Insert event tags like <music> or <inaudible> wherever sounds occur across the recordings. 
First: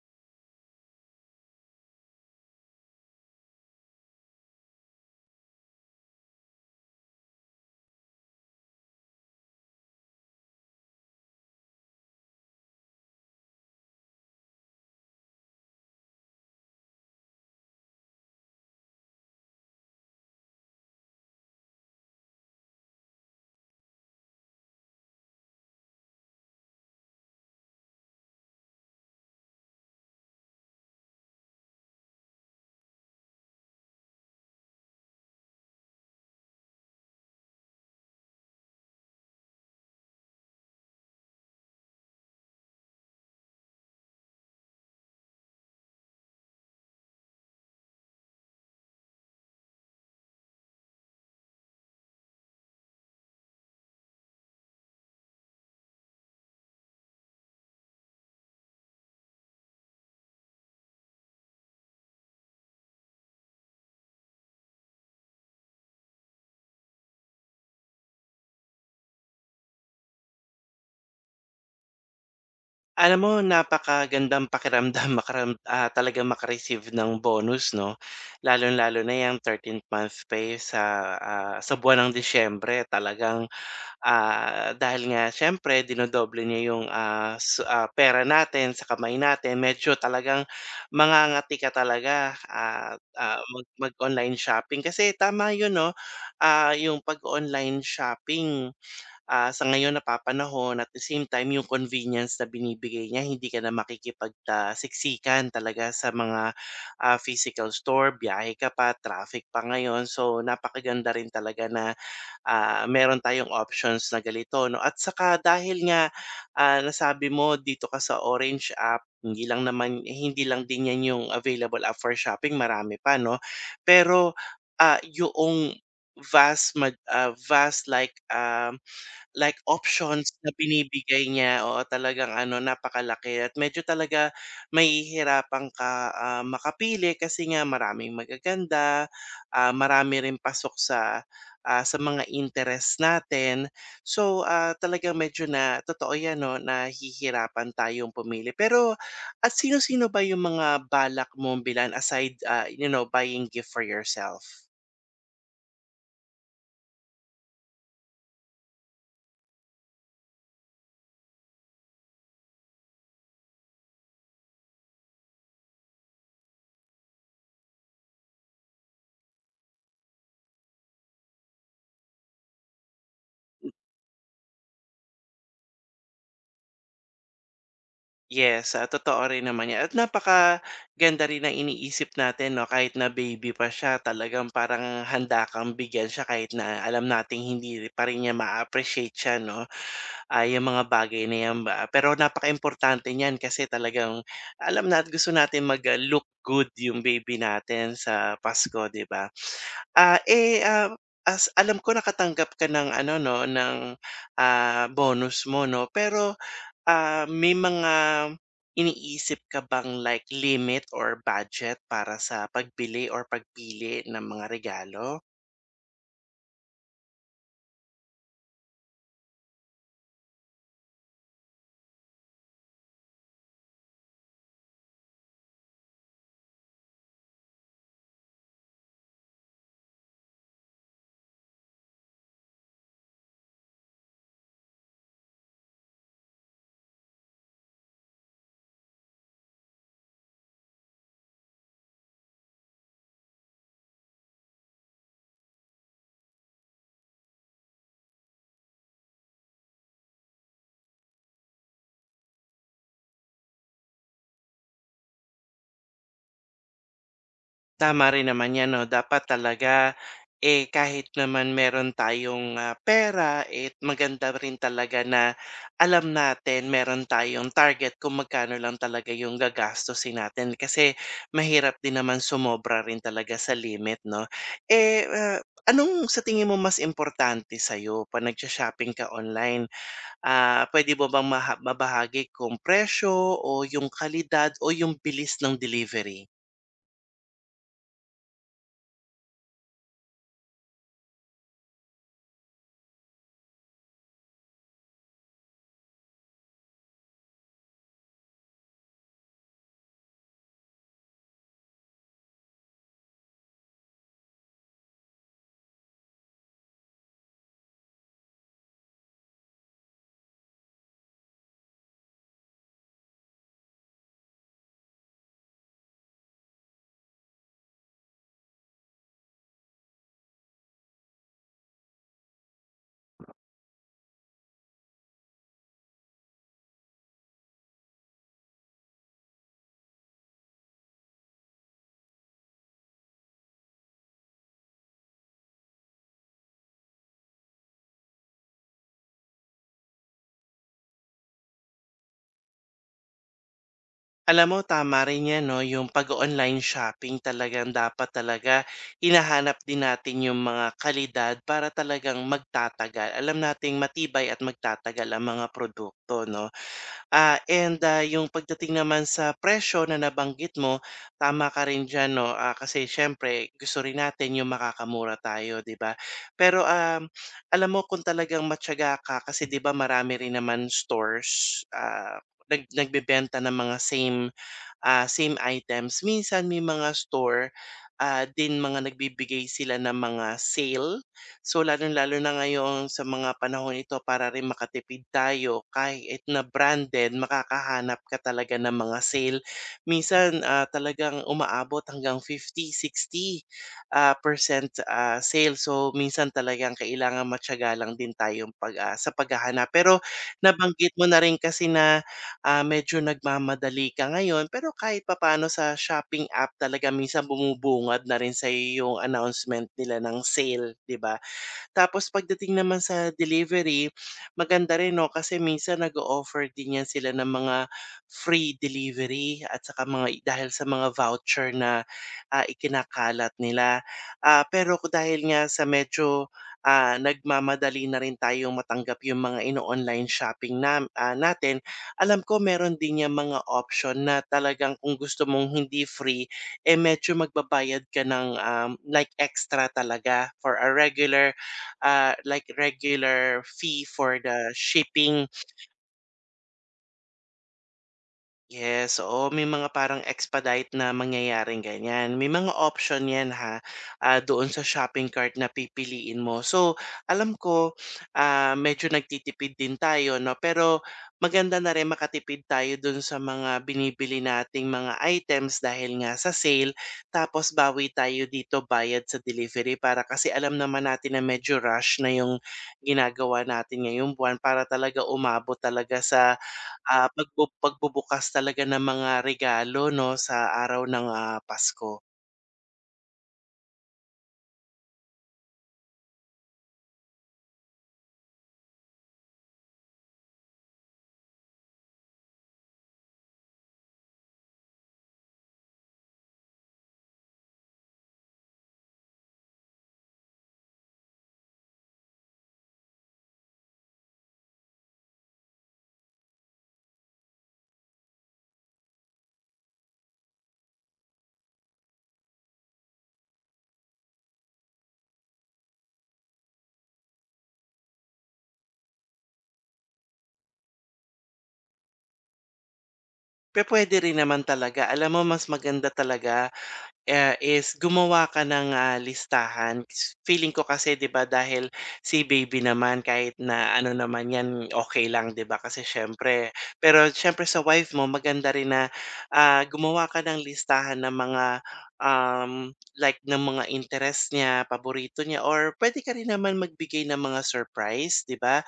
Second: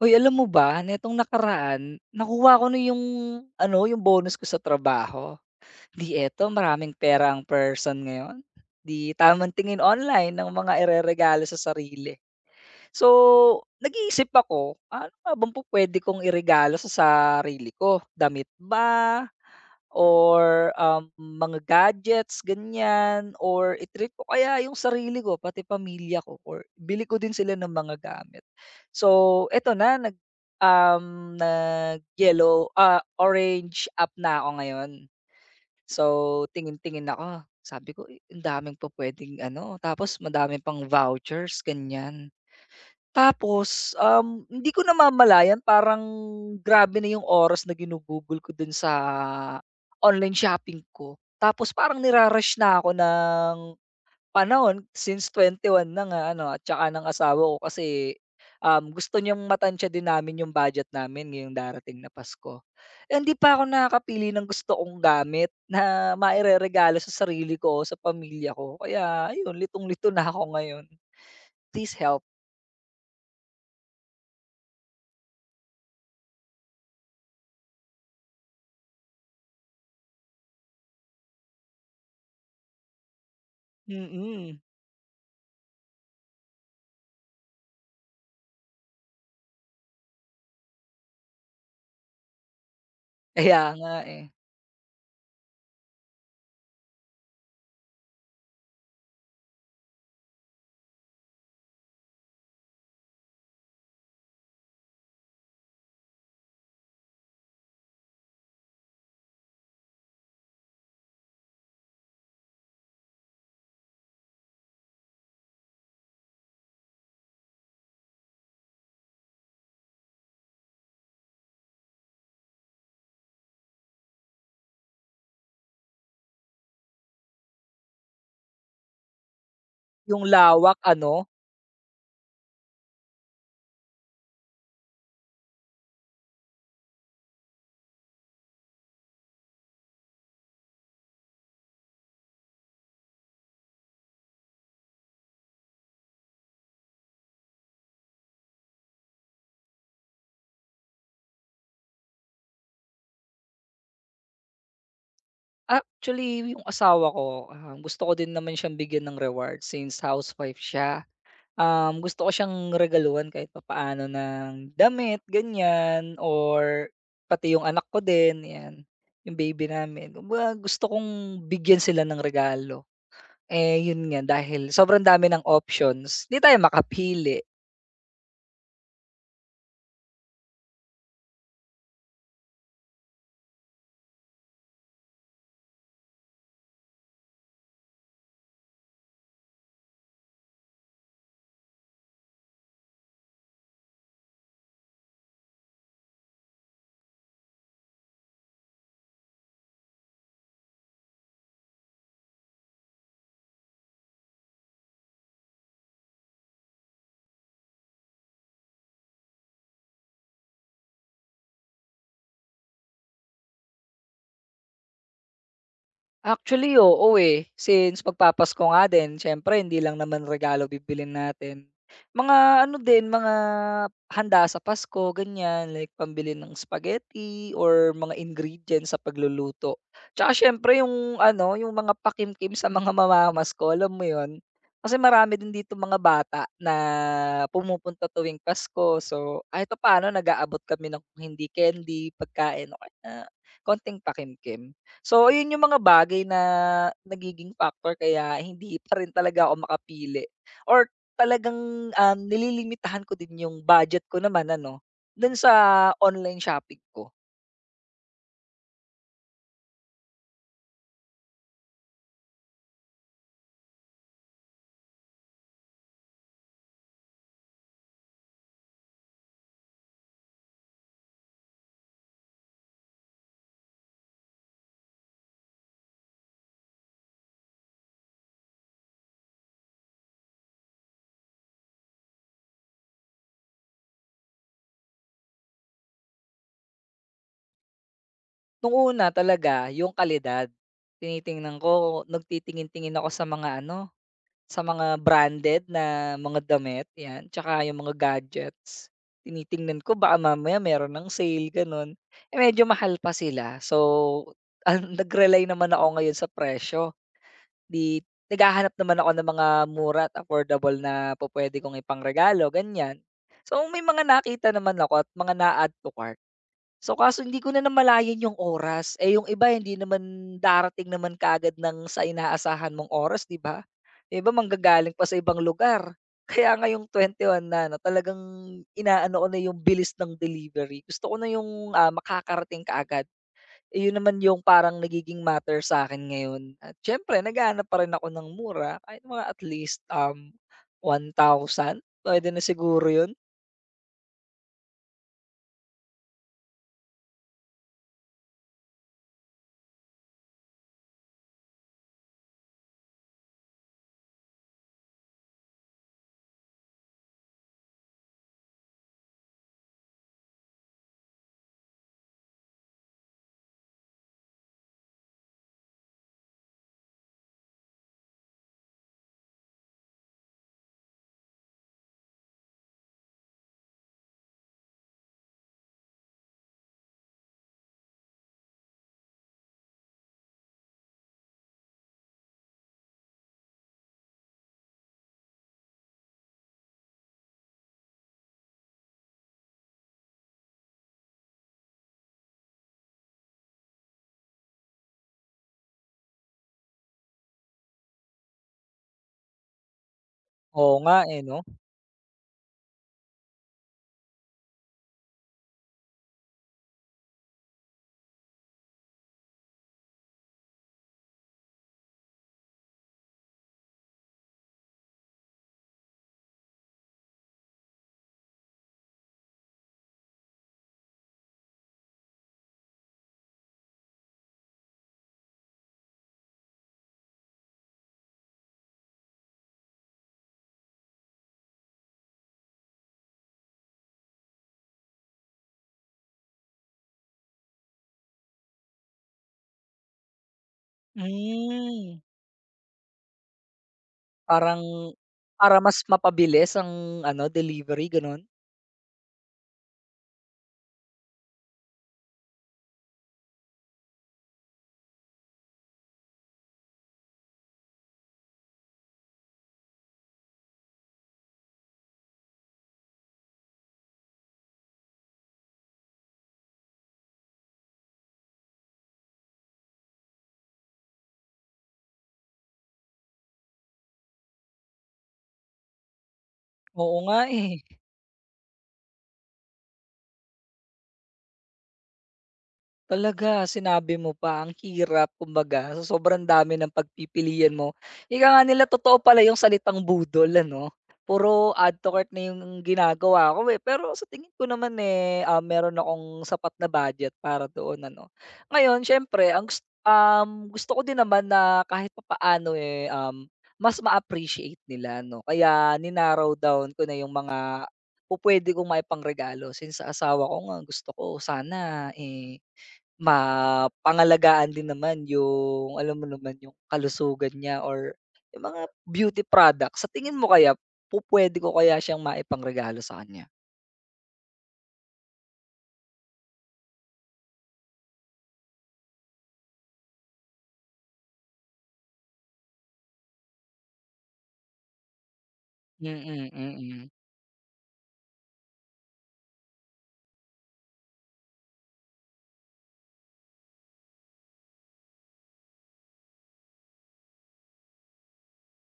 Uy, alam mo ba nitong nakaraan nakuha ko na yung ano, yung bonus ko sa trabaho. 'Di eto maraming pera ang person ngayon, 'di tamang tingin online ng mga ireregalo sa sarili. So, nag-iisip ako, ano nga bang pupuwede kong iregalo sa sarili ko, damit ba? Or, mga gadgets ganyan or i-treat ko kaya yung sarili ko pati pamilya ko or bili ko din sila ng mga gamit. So eto na nag, um, nag-yellow, ah, orange up na ako ngayon. So tingin-tingin ako sabi ko, "Uy ang daming pupuwedeng ano," tapos madami pang vouchers ganyan. Tapos, hindi ko namamalayan parang grabe na yung oras na ginugugol ko dun sa online shopping ko. Tapos parang nira na ako ng panahon since 21 na nga ano at saka ng asawa ko kasi, gusto niyang matantya din namin yung budget namin ngayong darating na Pasko. Eh, hindi pa ako nakakapili ng gusto kong gamit na <laughs> maireregalo sa sarili ko o sa pamilya ko. Kaya ayun, litong-lito na ako ngayon. Please help. Alam mo, napakagandang pakiramdam <laughs> talagang maka ng bonus 'no, lalo lalo na yung 13th month pay sa buwan ng Disyembre talagang, Mm. Mm. ah, Dahil nga siyempre dinodoble niya 'yung, ah, s ah, pera natin sa kamay natin, medyo talagang mangangati ka talaga at, ah, Kaya mag nga, eh. mag-online shopping, kasi tama 'yun 'no. 'Yung pag-online shopping sa ngayon napapanahon, at the same time yung convenience na binibigay niya, hindi ka na siksikan talaga sa mga physical store, biyahe ka pa, traffic pa ngayon. So, napakaganda rin talaga na meron tayong options na ganito 'no, at saka dahil nga nasabi mo dito ka sa Orange app, hindi lang naman hindi lang din 'yan yung available app for shopping, marami pa 'no. Pero, ah, yoong vast like Yung options na lawak ano, binibigay niya, oo, talagang ano napakalaki, at medyo talaga mahihirapan ka makapili kasi nga maraming magaganda, marami rin pasok sa mga interest natin. So, talagang medyo na totoo 'yan 'no, nahihirapan tayong pumili. Pero at sino-sino ba yung mga balak mong bilan aside, ah, you know, buying gift for yourself? actually yung asawa ko, gusto ko din naman siyang bigyan ng reward since housewife siya. Um, gusto ko siyang regaluhan kahit papaano ng damit, ganyan, or pati yung anak ko din, 'yan, yung baby namin. Kumbaga gusto kong bigyan sila ng regalo. Eh, yun nga dahil sobrang dami ng options, 'di tayo makapili. Yes, totoo rin naman 'yan, at napakaganda rin ng iniisip natin 'no, kahit na baby pa siya talagang parang handa kang bigyan siya kahit na alam nating hindi pa rin niya ma-appreciate siya 'no, 'yang mga bagay na 'yan ba. Pero napaka-importante niyan kasi talagang alam na at gusto natin mag- look good 'yung baby natin sa Pasko, 'di ba? Ah, eh, ah, as alam ko nakatanggap ka ng ano 'no, ng bonus mo 'no. Pero may mga iniisip ka bang like limit or budget para sa pagbili or pagpili ng mga regalo? Actually, oo, eh. Since magpapasko nga din siyempre hindi lang naman regalo bibilin natin. Mga ano din, mga handa sa Pasko ganyan, like pambili ng spaghetti or mga ingredients sa pagluluto. Tsaka siyempre yung ano, yung mga pakimkim sa mga <laughs> mamamasko, alam mo 'yun? Kasi marami din dito mga bata na pumupunta tuwing Pasko. So, kahit papaano nag-aabot kami ng kung hindi candy, pagkain o kaya konting pakimkim. So, ayun yung mga bagay na nagiging factor kaya hindi pa rin talaga ako makapili or talagang, nililimitahan ko din yung budget ko naman ano, dun sa online shopping ko. Tama rin naman 'yan 'no, dapat talaga, eh, kahit naman meron tayong pera, eh, maganda rin talaga na alam natin meron tayong target kung magkano lang talaga yung gagastusin natin. Kasi mahirap din naman sumobra rin talaga sa limit 'no. Eh, anong sa tingin mo mas importante sa'yo 'pag nagsho-shopping ka online? Pwede mo bang mabahagi kung presyo o yung kalidad o yung bilis ng delivery? Nung una talaga yung kalidad, tinitingnan ko, nagtitingin-tingin ako sa mga ano sa mga branded na mga damit 'yan, tsaka yung mga gadgets. Tinitingnan ko baka mamaya meron ng sale gano'n, eh, medyo mahal pa sila. So, <laughs> ang nag-rely naman ako ngayon sa presyo, 'di naghahanap naman ako ng mga mura at affordable na pupuwede kong ipangregalo, ganiyan. So, may mga nakita naman ako at mga na-add to cart. So, kaso hindi ko na namalayan yung oras, eh, yung iba hindi naman darating naman kaagad ng sa inaasahan mong oras, 'di ba? Yung iba manggagaling pa sa ibang lugar. <laughs> Kaya ngayong one na 'no, talagang inaano ko na yung bilis ng delivery. Gusto ko na yung, ah, makakarating kaagad. Eh, yun naman yung parang nagiging matter sa akin ngayon at siyempre naghahanap pa rin ako ng mura kahit mga at least, one thousand pwede na siguro yun. Alam mo, tama rin 'yan 'no, yung pag online shopping talagang dapat talaga hinahanap din natin yung mga kalidad para talagang magtatagal. Alam nating matibay at magtatagal ang mga produkto 'no. Yung pagdating naman sa presyo na nabanggit mo, tama ka rin diyan 'no, kasi siyempre gusto rin natin yung makakamura tayo, 'di ba? Pero, alam mo, kung talagang matiyaga ka, kasi 'di ba marami rin naman stores, nagbebenta ng mga same items. Minsan may mga store, din mga nagbibigay sila ng mga sale. So, lalo lalo na ngayon sa mga panahon ito para rin makatipid tayo, kahit na branded makakahanap ka talaga ng mga sale. Minsan, talagang umaabot hanggang fifty sixty percent sale. So, minsan talagang kailangan matiyaga lang din tayong sa paghahanap. Pero Oo nabanggit nga, mo na eh, rin 'no? kasi na medyo nagmamadali ka ngayon. Pero kahit papaano sa shopping app talaga, minsan bumubungad na rin sa'yo yung announcement nila ng sale, 'di ba? Tapos pagdating naman sa delivery, maganda rin 'no, kasi minsan nag offer din yan sila ng mga free delivery, at saka mga dahil sa mga voucher na ikinakalat nila. Pero dahil nga sa medyo nagmamadali na rin tayong matanggap yung mga ino-online shopping natin, alam ko meron din yang mga option na talagang kung gusto mong hindi free, eh, medyo magbabayad ka ng, like extra talaga for a regular Hmm. uh, like regular fee for the Parang shipping. para mas mapabilis ang ano, delivery gano'n? Yes, oo, may mga parang expedite na mangyayaring ganyan. May mga option 'yan, ha, doon sa shopping cart na pipiliin mo. So, alam ko, medyo nagtitipid din tayo 'no, pero maganda na rin makatipid tayo do'n sa mga binibili nating mga items dahil nga sa sale. Tapos bawi tayo dito bayad sa delivery, para kasi alam naman natin na medyo rush na 'yung ginagawa natin ngayong buwan para talaga umabot talaga sa Oo Ah, nga, pagbu eh. pagbubukas talaga ng mga regalo 'no, sa araw ng Pasko. Talaga, sinabi mo pa, ang hirap kumbaga sa sobrang dami ng pagpipilian mo. Ika nga nila totoo pala yung salitang budol ano, puro add to cart na yung ginagawa ko, eh. Pero sa tingin ko naman, eh, ah, meron akong sapat na budget para doon ano. Ngayon siyempre ang gusto ko din naman na kahit papaano, eh, um, mas ma-appreciate nila 'no, kaya ni down ko na yung mga pupuwede kong maipangregalo since sa asawa ko nga gusto ko sana, eh mapangalagaan din naman yung alam mo naman yung kalusugan niya or yung mga beauty products. Sa tingin mo kaya pupuwede ko kaya siyang maipangregalo sa kanya? Pero pwede rin naman talaga, alam mo, mas maganda talaga Ah, is gumawa ka ng, listahan. Feeling ko kasi 'di ba, dahil si baby naman kahit na ano naman 'yan, okay lang 'di ba, kasi Mm, siyempre, mm. pero siyempre sa wife mo maganda rin na gumawa ka ng listahan ng mga, um, like ng mga, interest niya, paborito niya, or puwede ka rin naman magbigay ng mga surprise 'di ba,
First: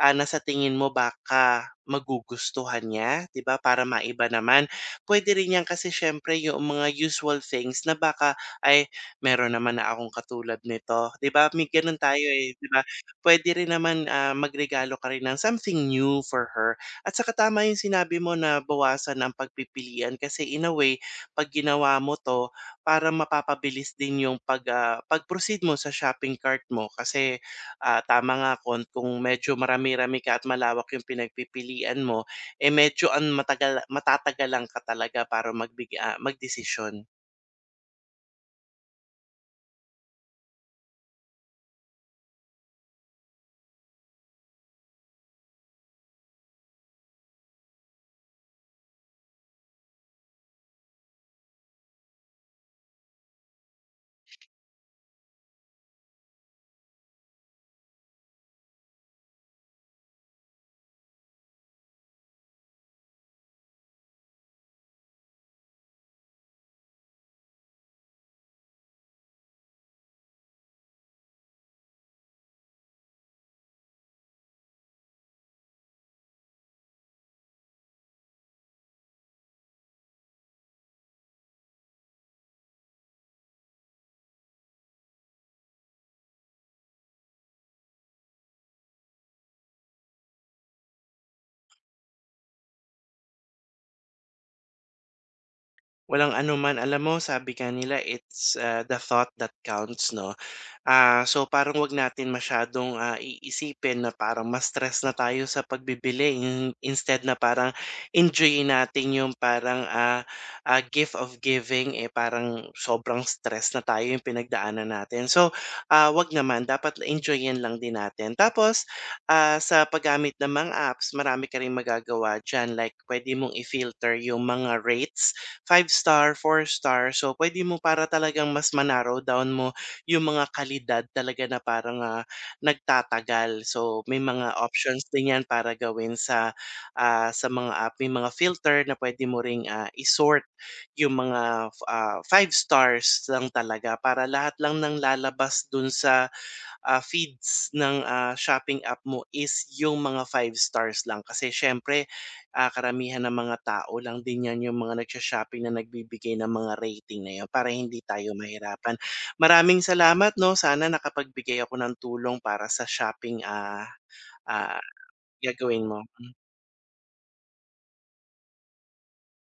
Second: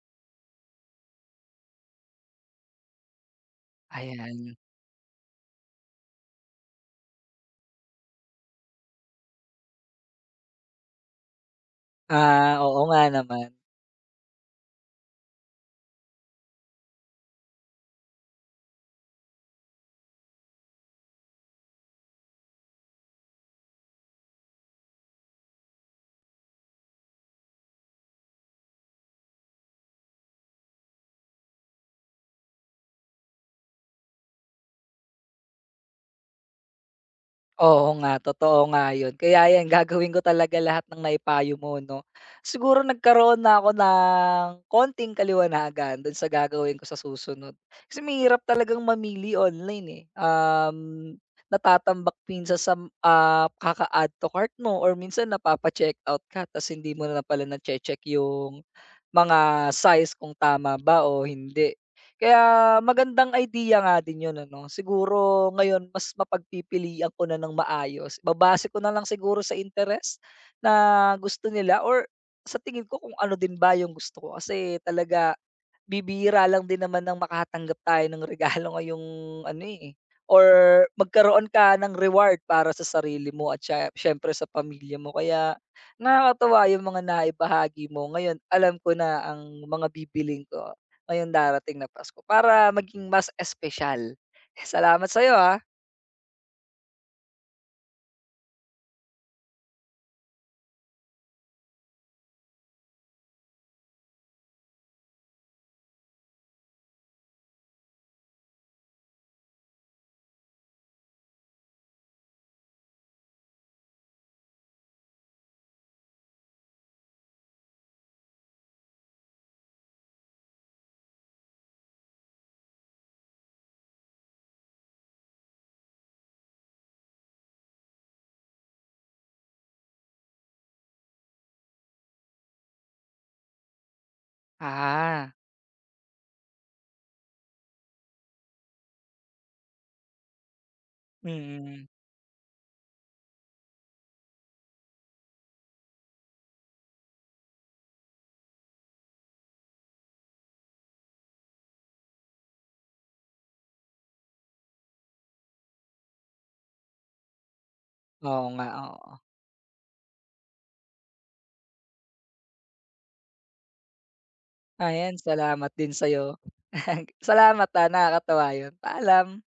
ah, na sa tingin mo baka magugustuhan niya, 'di ba, para maiba Ayan. naman. Puwede rin 'yan kasi siyempre yung mga usual things na baka, "Ay, meron naman na akong katulad nito." 'Di ba, may gano'n tayo, eh, Ah, 'di ba? oo nga naman. Puwede rin naman, magregalo ka rin ng something new for her, at saka tama yung sinabi mo na bawasan ang pagpipilian kasi in a way 'pag ginawa mo 'to para mapapabilis din yung pag-proceed mo sa shopping cart mo, kasi, tama nga kung medyo marami-rami ka at malawak yung pinagpipilian mo, eh, medyo ang matagala matatagalan ka talaga para magdesisyon. Oo nga, totoo nga yun. Kaya yan, <laughs> gagawin ko talaga lahat ng naipayo mo 'no. Siguro nagkaroon na ako ng konting kaliwanagan dun sa gagawin ko sa susunod. Kasi mahirap talagang mamili online, eh. Natatambak minsan sa, ah, kaka-add to cart mo or minsan napapa-checkout ka ta's hindi mo na pala nache-check yung mga size kung tama ba o hindi. Kaya magandang idea nga din 'yun ano. Siguro ngayon mas mapagpipilian ko na ng maayos. Babase ko na lang siguro sa interes na gusto nila or sa tingin ko kung ano din ba yung gusto ko. Kasi talaga bibihira lang din naman ng makatanggap tayo ng regalo ngayong ano, eh, or magkaroon ka ng reward para sa sarili mo at siyempre sa pamilya mo. Kaya nakakatuwa yung mga naibahagi mo. Ngayon alam ko na ang mga bibiling ko ngayon darating na Pasko para maging mas espesyal. Eh, salamat sa'yo, ah. Walang anuman. Alam mo sabi nga nila, it's, the thought that counts, 'no? So parang 'wag natin masyadong, iisipin na parang mas stress na tayo sa pagbibili, instead na parang enjoyin natin yung parang, gift of giving, eh, parang sobrang stress na tayo yung pinagdaanan natin. So, 'wag naman, dapat enjoyin lang din natin. Tapos, sa paggamit ng mga apps marami ka ring magagawa diyan, like puwede mong i-filter yung mga rates. Five star, four star. So, puwede mo para talagang mas down mo yung mga kalidad talaga na parang, nagtatagal. So, may mga options din Ah, 'yan para gawin sa mga app. May mga filter na puwede mo ring, ah, i yung mga, mm. 5 stars lang talaga, para lahat lang ng lalabas dun sa feeds ng shopping app mo is yung mga five stars lang. Kasi siyempre, karamihan ng mga tao lang din 'yan yung mga shopping na nagbibigay ng mga rating na 'yon para hindi tayo Oo nga, mahirapan. oo. Maraming salamat 'no, sana nakapagbigay ako ng tulong para sa shoppingah, Ayan, salamat gagawin din mo. sa'yo. <laughs> Salamat, ah, nakakatuwa yun. Paalam.